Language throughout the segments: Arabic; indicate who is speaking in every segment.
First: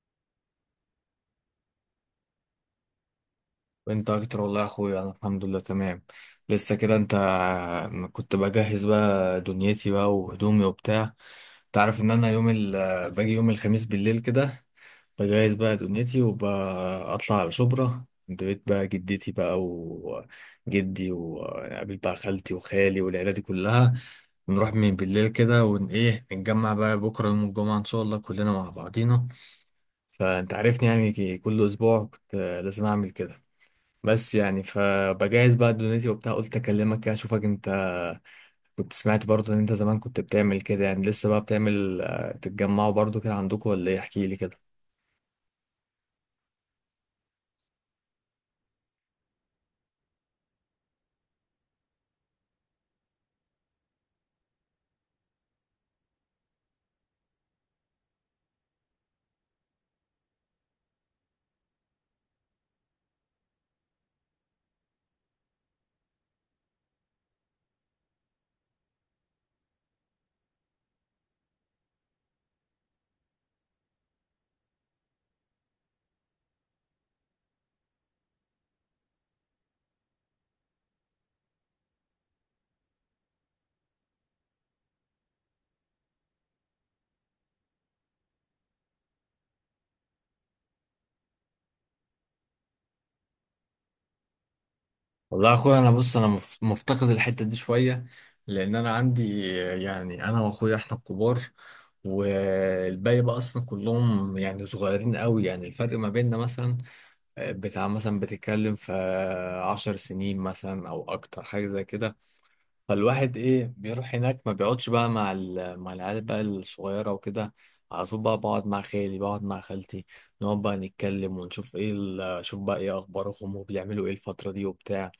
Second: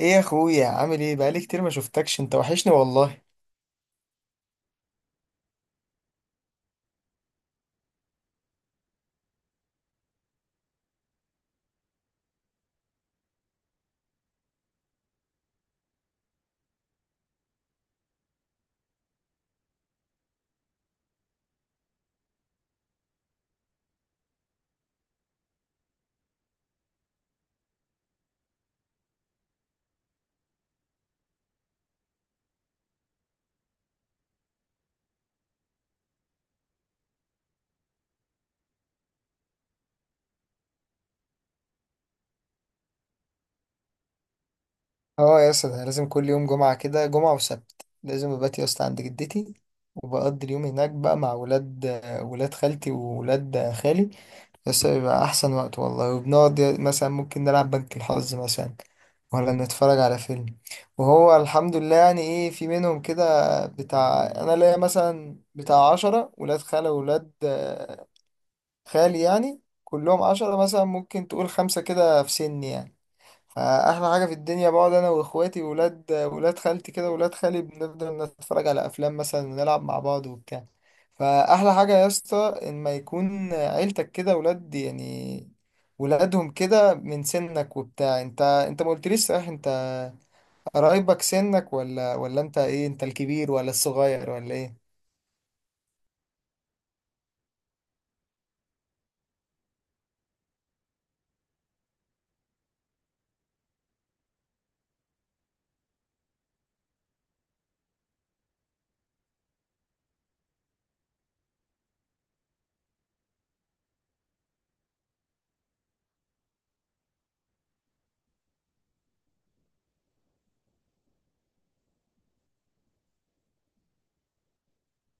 Speaker 1: ايه يا اخويا عامل ايه؟ بقالي كتير ما شفتكش، انت وحشني والله.
Speaker 2: وانت اكتر والله يا اخويا، انا الحمد لله تمام. لسه كده انت؟ كنت بجهز بقى دنيتي بقى وهدومي وبتاع. تعرف ان انا باجي يوم الخميس بالليل كده، بجهز بقى دنيتي وبطلع على شبرا عند بيت بقى جدتي بقى وجدي، وقابل بقى خالتي وخالي والعيلة دي كلها. نروح من بالليل كده ون ايه نتجمع بقى بكرة يوم الجمعة ان شاء الله كلنا مع بعضينا. فانت عارفني، يعني كل اسبوع كنت لازم اعمل كده. بس يعني فبجهز بقى دنيتي وبتاع، قلت اكلمك كده اشوفك انت. كنت سمعت برضه ان انت زمان كنت بتعمل كده، يعني لسه بقى بتعمل تتجمعوا برضه كده عندكم ولا ايه؟ احكي لي كده.
Speaker 1: اه يا اسطى، ده لازم كل يوم جمعة كده، جمعة وسبت لازم ببات يا اسطى عند جدتي، وبقضي اليوم هناك بقى مع ولاد خالتي وولاد خالي، بس بيبقى أحسن وقت والله. وبنقعد مثلا ممكن نلعب بنك الحظ، مثلا، ولا نتفرج على فيلم. وهو الحمد لله يعني ايه، في منهم كده بتاع، أنا ليا مثلا بتاع عشرة ولاد خالة وولاد خالي، يعني كلهم عشرة، مثلا ممكن تقول خمسة كده في سني يعني. فأحلى حاجة في الدنيا، بقعد أنا وإخواتي وولاد ولاد خالتي كده، ولاد خالي، بنفضل نتفرج على أفلام مثلا، ونلعب مع بعض وبتاع. فأحلى حاجة يا اسطى، إن ما يكون عيلتك كده ولاد، يعني ولادهم كده من سنك وبتاع. انت ما قلتليش، صحيح انت قرايبك سنك ولا ولا؟ انت ايه، انت الكبير ولا الصغير ولا ايه؟
Speaker 2: والله يا اخويا، انا بص انا مفتقد الحتة دي شوية، لان انا عندي يعني انا واخويا احنا الكبار، والباقي بقى اصلا كلهم يعني صغيرين قوي. يعني الفرق ما بيننا مثلا بتاع مثلا بتتكلم في 10 سنين مثلا او اكتر حاجة زي كده. فالواحد ايه بيروح هناك، ما بيقعدش بقى مع العيال بقى الصغيره وكده. على طول بقى بقعد مع خالي، بقعد مع خالتي، نقعد بقى نتكلم ونشوف شوف بقى ايه اخبارهم وبيعملوا ايه الفتره دي وبتاع.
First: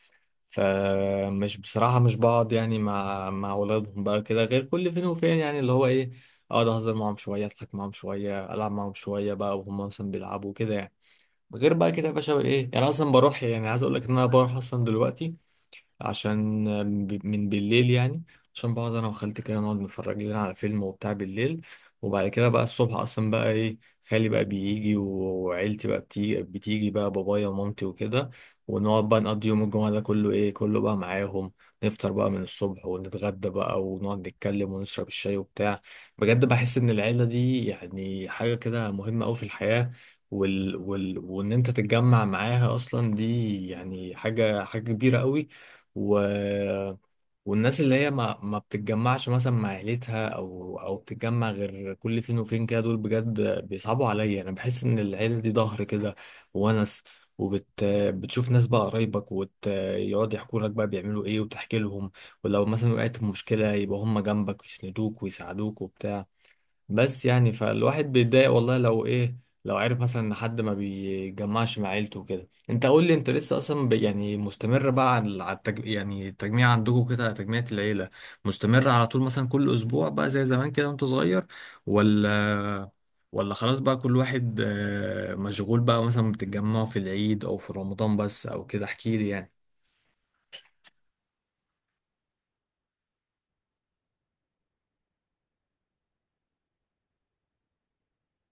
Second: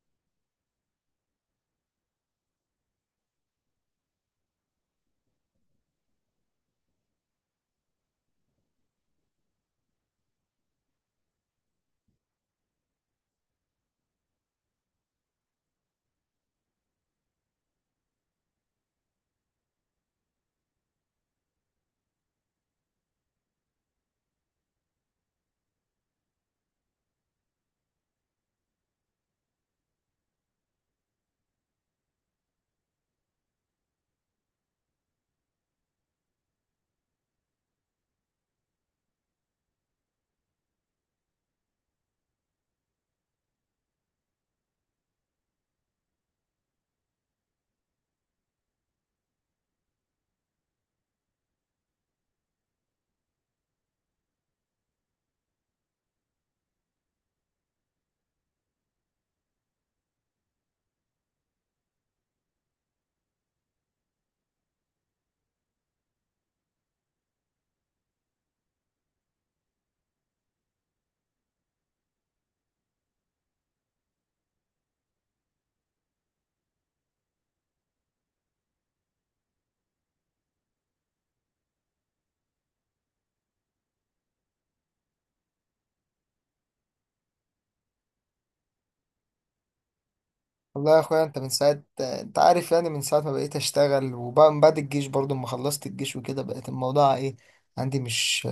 Speaker 2: فمش بصراحه مش بقعد يعني مع ولادهم بقى كده غير كل فين وفين، يعني اللي هو ايه، اقعد اهزر معاهم شويه، اضحك معاهم شويه، العب معاهم شويه بقى وهم مثلا بيلعبوا كده يعني. غير بقى كده يا باشا، ايه يعني، أنا اصلا بروح، يعني عايز اقول لك ان انا بروح اصلا دلوقتي عشان من بالليل يعني، عشان بقعد انا وخالتي كده، نقعد نتفرج لنا على فيلم وبتاع بالليل. وبعد كده بقى الصبح اصلا بقى ايه، خالي بقى بيجي وعيلتي بقى بتيجي بقى، بابايا ومامتي وكده، ونقعد بقى نقضي يوم الجمعة ده كله، ايه كله بقى معاهم. نفطر بقى من الصبح، ونتغدى بقى، ونقعد نتكلم ونشرب الشاي وبتاع. بجد بحس ان العيلة دي يعني حاجة كده مهمة قوي في الحياة، وان انت تتجمع معاها اصلا، دي يعني حاجة كبيرة قوي. و... والناس اللي هي ما بتتجمعش مثلا مع عيلتها او بتتجمع غير كل فين وفين كده، دول بجد بيصعبوا عليا. انا بحس ان العيله دي ظهر كده وونس، وبت بتشوف ناس بقى قرايبك ويقعد يحكوا لك بقى بيعملوا ايه وتحكي لهم. ولو مثلا وقعت في مشكله، يبقى هم جنبك ويسندوك ويساعدوك وبتاع. بس يعني فالواحد بيتضايق والله، لو عرف مثلا ان حد ما بيجمعش مع عيلته وكده. انت قول لي، انت لسه اصلا يعني مستمر بقى على التجميع عندكم، كده على تجميعة العيلة، مستمر على طول مثلا كل اسبوع بقى زي زمان كده وانت صغير؟ ولا ولا خلاص بقى كل واحد مشغول، بقى مثلا بتتجمعوا في العيد او في رمضان بس، او كده احكي لي يعني.
Speaker 1: والله يا اخويا، انت من ساعة، انت عارف يعني، من ساعة ما بقيت اشتغل، وبعد من بعد الجيش برضو، ما خلصت الجيش وكده، بقت الموضوع ايه عندي، مش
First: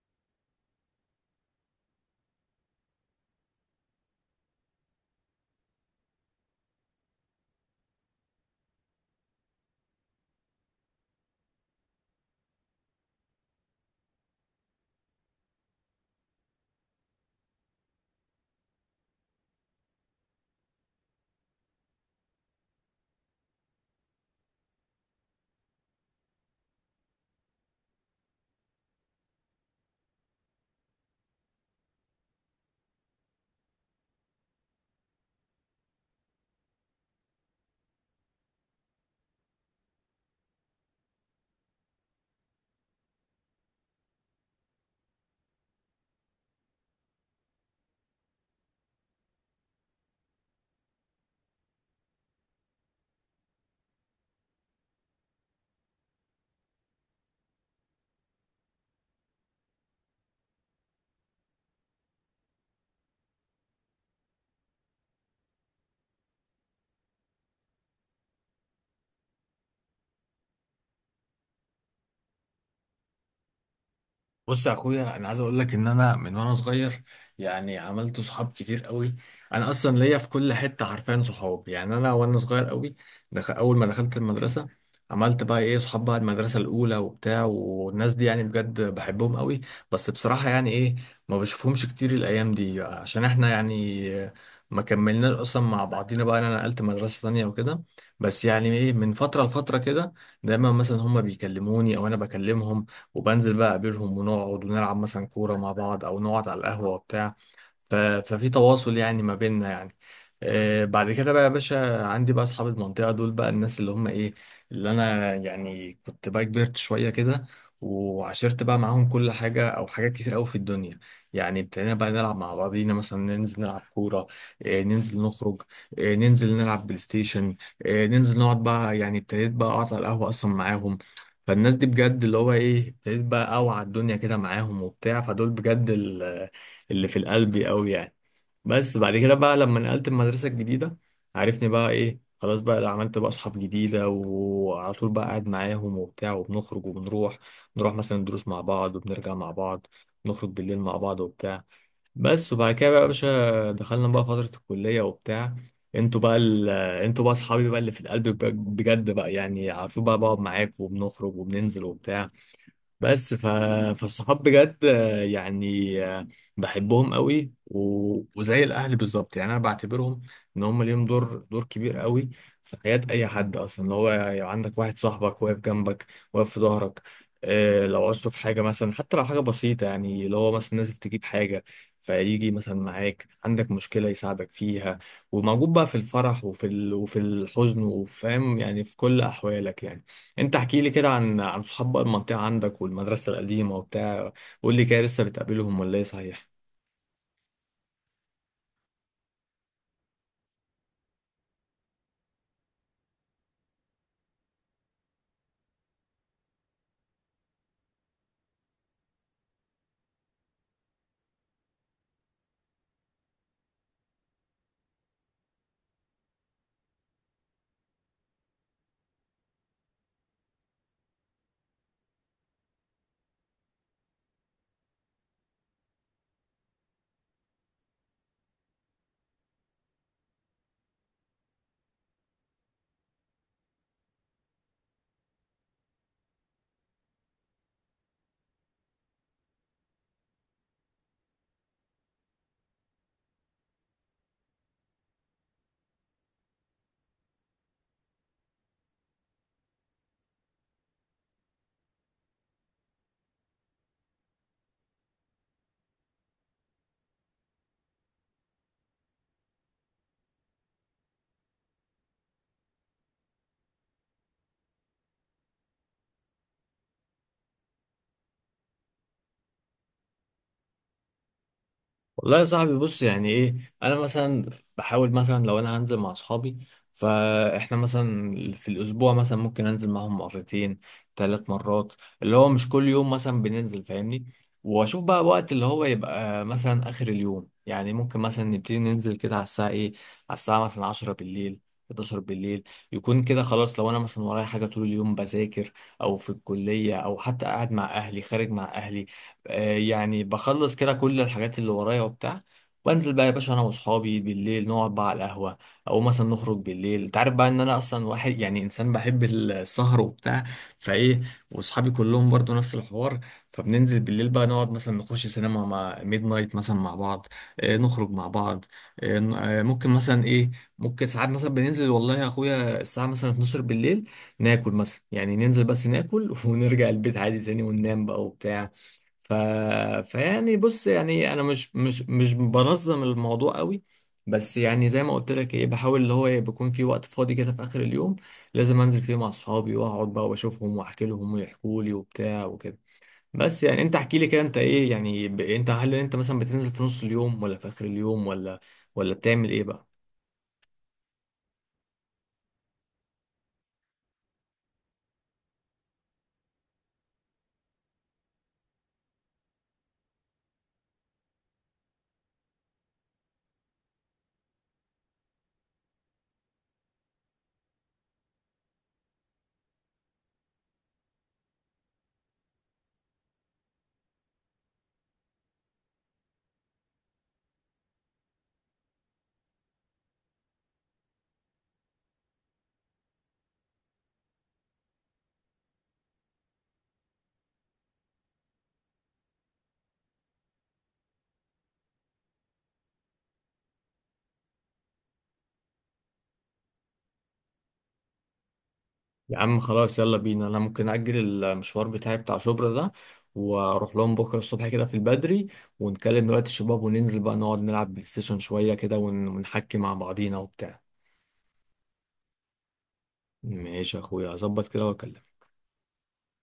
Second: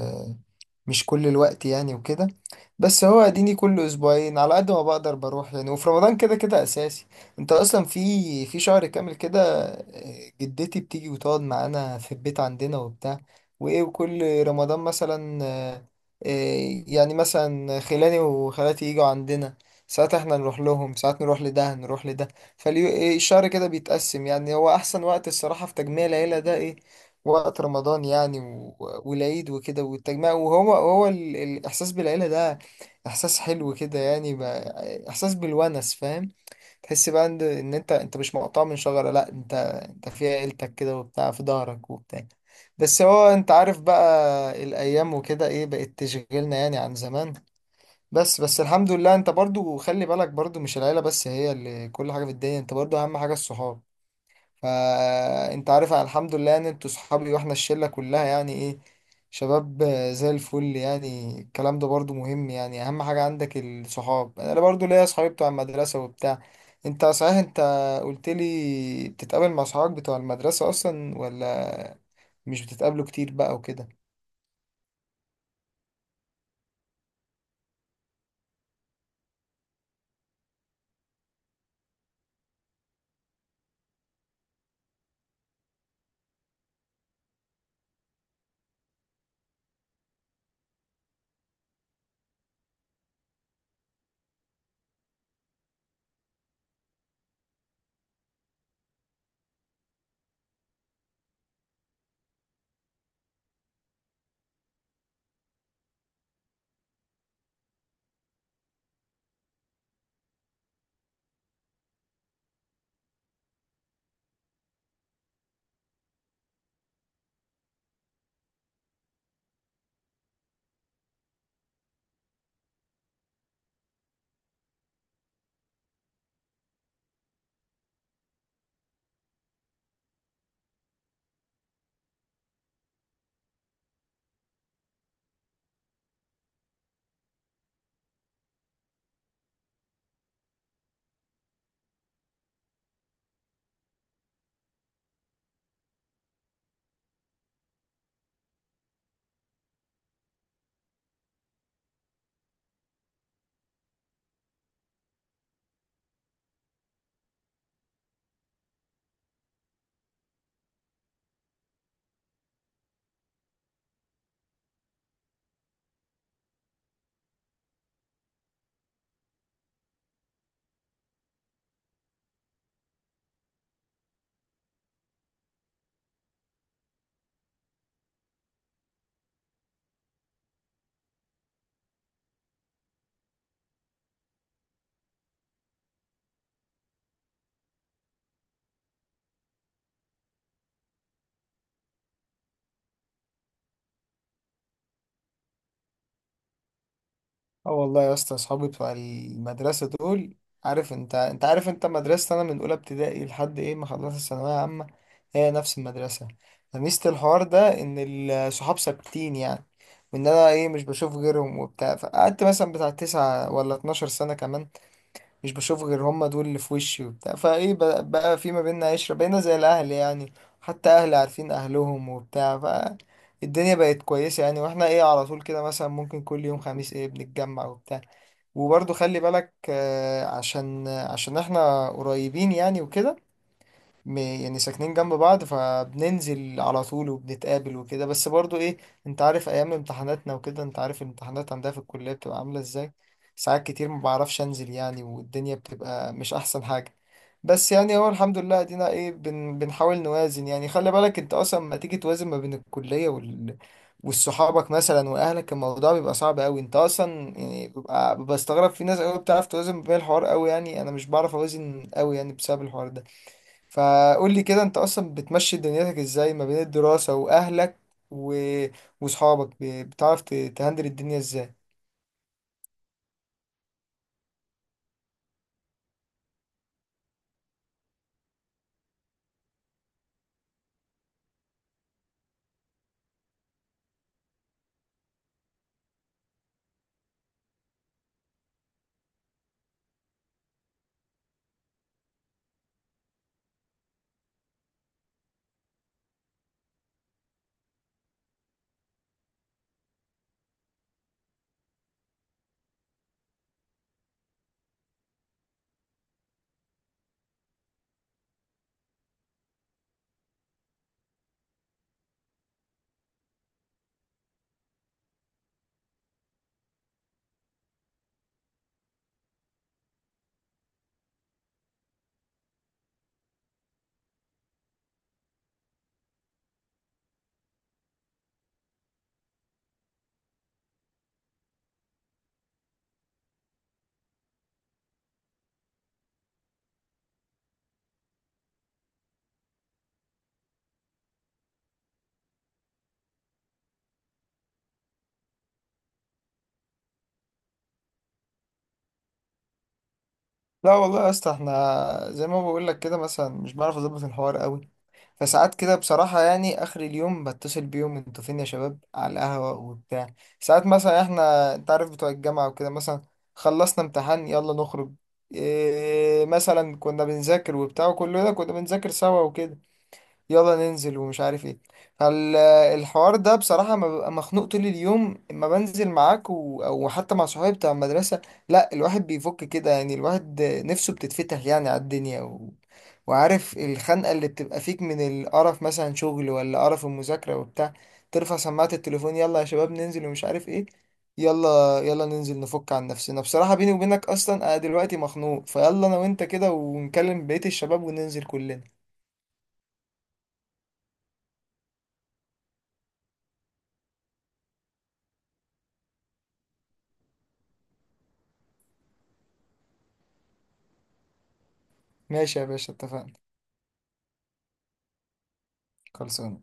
Speaker 1: مش كل الوقت يعني وكده. بس هو اديني كل اسبوعين على قد ما بقدر بروح يعني، وفي رمضان كده كده اساسي. انت اصلا في شهر كامل كده جدتي بتيجي وتقعد معانا في البيت عندنا وبتاع، وايه، وكل رمضان مثلا، يعني مثلا خلاني وخالاتي يجوا عندنا، ساعات احنا نروح لهم، ساعات نروح لده. فالشهر كده بيتقسم يعني، هو احسن وقت الصراحة في تجميع العيلة ده ايه؟ وقت رمضان يعني والعيد وكده والتجمع. وهو الإحساس بالعيلة ده إحساس حلو كده يعني، إحساس بالونس، فاهم؟ تحس بقى إن أنت مش مقطوع من شجرة، لأ، أنت في عيلتك كده وبتاع، في ظهرك وبتاع. بس هو أنت عارف بقى، الأيام وكده إيه بقت تشغلنا يعني عن زمان. بس الحمد لله. أنت برضو خلي بالك، برضو مش العيلة بس هي اللي كل حاجة في الدنيا، أنت برضو أهم حاجة الصحاب. فانت عارف أنا الحمد لله ان انتوا صحابي، واحنا الشلة كلها يعني ايه، شباب زي الفل يعني. الكلام ده برضو مهم يعني، اهم حاجة عندك الصحاب. انا برضو ليا صحابي بتوع المدرسة وبتاع. انت صحيح انت قلت لي بتتقابل مع صحابك بتوع المدرسة اصلا ولا مش بتتقابلوا كتير بقى وكده؟
Speaker 2: بص يا اخويا، انا عايز اقول لك ان انا من وانا صغير، يعني عملت صحاب كتير قوي. انا اصلا ليا في كل حته حرفيا صحاب. يعني انا وانا صغير قوي، اول ما دخلت المدرسه، عملت بقى ايه صحاب بقى المدرسه الاولى وبتاع، والناس دي يعني بجد بحبهم قوي. بس بصراحه يعني ايه، ما بشوفهمش كتير الايام دي، عشان احنا يعني ما كملناش اصلا مع بعضينا. بقى انا نقلت مدرسه تانية وكده. بس يعني ايه، من فتره لفتره كده، دايما مثلا هما بيكلموني او انا بكلمهم، وبنزل بقى اقابلهم، ونقعد ونلعب مثلا كورة مع بعض او نقعد على القهوة وبتاع. ففي تواصل يعني ما بيننا يعني. بعد كده بقى يا باشا، عندي بقى اصحاب المنطقه دول بقى، الناس اللي هم ايه، اللي انا يعني كنت بقى كبرت شويه كده وعشرت بقى معاهم كل حاجه او حاجات كتير قوي في الدنيا. يعني ابتدينا بقى نلعب مع بعضينا، مثلا ننزل نلعب كوره، ننزل نخرج، ننزل نلعب بلاي ستيشن، ننزل نقعد بقى، يعني ابتديت بقى اقعد على القهوه اصلا معاهم. فالناس دي بجد اللي هو ايه، ابتديت بقى اوعى الدنيا كده معاهم وبتاع، فدول بجد اللي في القلب قوي يعني. بس بعد كده بقى لما نقلت المدرسة الجديدة، عرفني بقى ايه، خلاص بقى، لا عملت بقى اصحاب جديدة وعلى طول بقى قاعد معاهم وبتاع، وبنخرج وبنروح، نروح مثلا الدروس مع بعض وبنرجع مع بعض، نخرج بالليل مع بعض وبتاع. بس وبعد كده بقى يا باشا، دخلنا بقى فترة الكلية وبتاع. انتوا بقى ال... انتوا بقى اصحابي بقى اللي في القلب، بجد بقى يعني على طول بقى بقعد معاك وبنخرج وبننزل وبتاع. بس فالصحاب بجد يعني بحبهم قوي وزي الاهل بالظبط، يعني انا بعتبرهم ان هم ليهم دور كبير قوي في حياة اي حد. اصلا اللي هو يعني عندك واحد صاحبك واقف جنبك، واقف في ظهرك، لو عوزته في حاجة، مثلا حتى لو حاجة بسيطة، يعني اللي هو مثلا نازل تجيب حاجة، فيجي مثلا معاك، عندك مشكلة يساعدك فيها، وموجود بقى في الفرح وفي الحزن، وفاهم يعني في كل أحوالك يعني. انت احكي لي كده عن صحاب بقى المنطقة عندك والمدرسة القديمة وبتاع، قول لي كده، لسه بتقابلهم ولا ايه، صحيح؟
Speaker 1: اه والله يا اسطى، اصحابي بتوع المدرسه دول، عارف انت، انت عارف مدرسه انا من اولى ابتدائي لحد ايه ما خلصت الثانويه عامه، هي نفس المدرسه. فميزه الحوار ده ان الصحاب ثابتين يعني، وان انا ايه مش بشوف غيرهم وبتاع. فقعدت مثلا بتاع تسعة ولا 12 سنه كمان مش بشوف غير هم، دول اللي في وشي وبتاع. فايه بقى، في ما بيننا عشره، بقينا زي الاهل يعني، حتى اهلي عارفين اهلهم وبتاع. ف الدنيا بقت كويسة يعني، واحنا ايه على طول كده، مثلا ممكن كل يوم خميس ايه بنتجمع وبتاع. وبرضو خلي بالك عشان احنا قريبين يعني وكده، يعني ساكنين جنب بعض، فبننزل على طول وبنتقابل وكده. بس برضو ايه، انت عارف ايام امتحاناتنا وكده، انت عارف الامتحانات عندها في الكلية بتبقى عاملة ازاي. ساعات كتير ما بعرفش انزل يعني، والدنيا بتبقى مش احسن حاجة. بس يعني هو الحمد لله ادينا ايه، بنحاول نوازن يعني. خلي بالك انت اصلا ما تيجي توازن ما بين الكلية وال والصحابك مثلا واهلك، الموضوع بيبقى صعب قوي انت اصلا. يعني ببقى بستغرب في ناس قوي بتعرف توازن بين الحوار قوي، يعني انا مش بعرف اوازن قوي يعني بسبب الحوار ده. فقول لي كده انت اصلا بتمشي دنيتك ازاي ما بين الدراسة واهلك و... وصحابك؟ بتعرف تهندل الدنيا ازاي؟
Speaker 2: والله يا صاحبي، بص يعني ايه، انا مثلا بحاول مثلا لو انا هنزل مع اصحابي، فاحنا مثلا في الاسبوع مثلا ممكن انزل معاهم مرتين، ثلاث مرات، اللي هو مش كل يوم مثلا بننزل، فاهمني؟ واشوف بقى وقت اللي هو يبقى مثلا اخر اليوم، يعني ممكن مثلا نبتدي ننزل كده على الساعة ايه، على الساعة مثلا 10 بالليل، 11 بالليل، يكون كده خلاص. لو انا مثلا ورايا حاجة طول اليوم بذاكر، او في الكلية، او حتى قاعد مع اهلي، خارج مع اهلي، يعني بخلص كده كل الحاجات اللي ورايا وبتاع، وانزل بقى يا باشا انا واصحابي بالليل، نقعد بقى على القهوه، او مثلا نخرج بالليل. انت عارف بقى ان انا اصلا واحد، يعني انسان بحب السهر وبتاع. فايه، واصحابي كلهم برضو نفس الحوار. فبننزل بالليل بقى، نقعد مثلا نخش سينما مع ميد نايت مثلا مع بعض، نخرج مع بعض، ممكن مثلا ايه، ممكن ساعات مثلا بننزل والله يا اخويا الساعه مثلا 12 بالليل، ناكل مثلا. يعني ننزل بس ناكل ونرجع البيت عادي تاني، وننام بقى وبتاع. ف... فيعني بص، يعني انا مش بنظم الموضوع قوي. بس يعني زي ما قلت لك، ايه بحاول اللي هو إيه، بيكون في وقت فاضي كده في اخر اليوم، لازم انزل فيه مع اصحابي، واقعد بقى واشوفهم، واحكي لهم ويحكوا لي وبتاع وكده. بس يعني انت احكي لي كده، انت ايه يعني، انت هل انت مثلا بتنزل في نص اليوم ولا في اخر اليوم، ولا بتعمل ايه بقى؟
Speaker 1: لا والله يا اسطى، احنا زي ما بقول لك كده، مثلا مش بعرف اظبط الحوار قوي. فساعات كده بصراحة يعني، اخر اليوم بتصل بيهم، انتوا فين يا شباب على القهوة وبتاع؟ ساعات مثلا احنا، انت عارف بتوع الجامعة وكده، مثلا خلصنا امتحان يلا نخرج، إيه مثلا كنا بنذاكر وبتاع، وكل ده كنا بنذاكر سوا وكده، يلا ننزل ومش عارف ايه. فالحوار ده بصراحة ما ببقى مخنوق طول اليوم اما بنزل معاك و... او حتى مع صحابي بتاع المدرسة، لا، الواحد بيفك كده يعني، الواحد نفسه بتتفتح يعني على الدنيا و... وعارف الخنقة اللي بتبقى فيك من القرف مثلا، شغل ولا قرف المذاكرة وبتاع، ترفع سماعة التليفون، يلا يا شباب ننزل ومش عارف ايه، يلا يلا ننزل نفك عن نفسنا. بصراحة بيني وبينك اصلا انا دلوقتي مخنوق، فيلا انا وانت كده ونكلم بقية الشباب وننزل كلنا.
Speaker 2: يا عم خلاص يلا بينا، انا ممكن اجل المشوار بتاعي بتاع شبرا ده، واروح لهم بكره الصبح كده في البدري، ونكلم دلوقتي الشباب وننزل بقى نقعد نلعب بلاي ستيشن شويه كده ونحكي مع بعضينا وبتاع.
Speaker 1: ماشي يا باشا اتفقنا.
Speaker 2: ماشي يا اخويا، هظبط كده واكلمك.
Speaker 1: خلصان.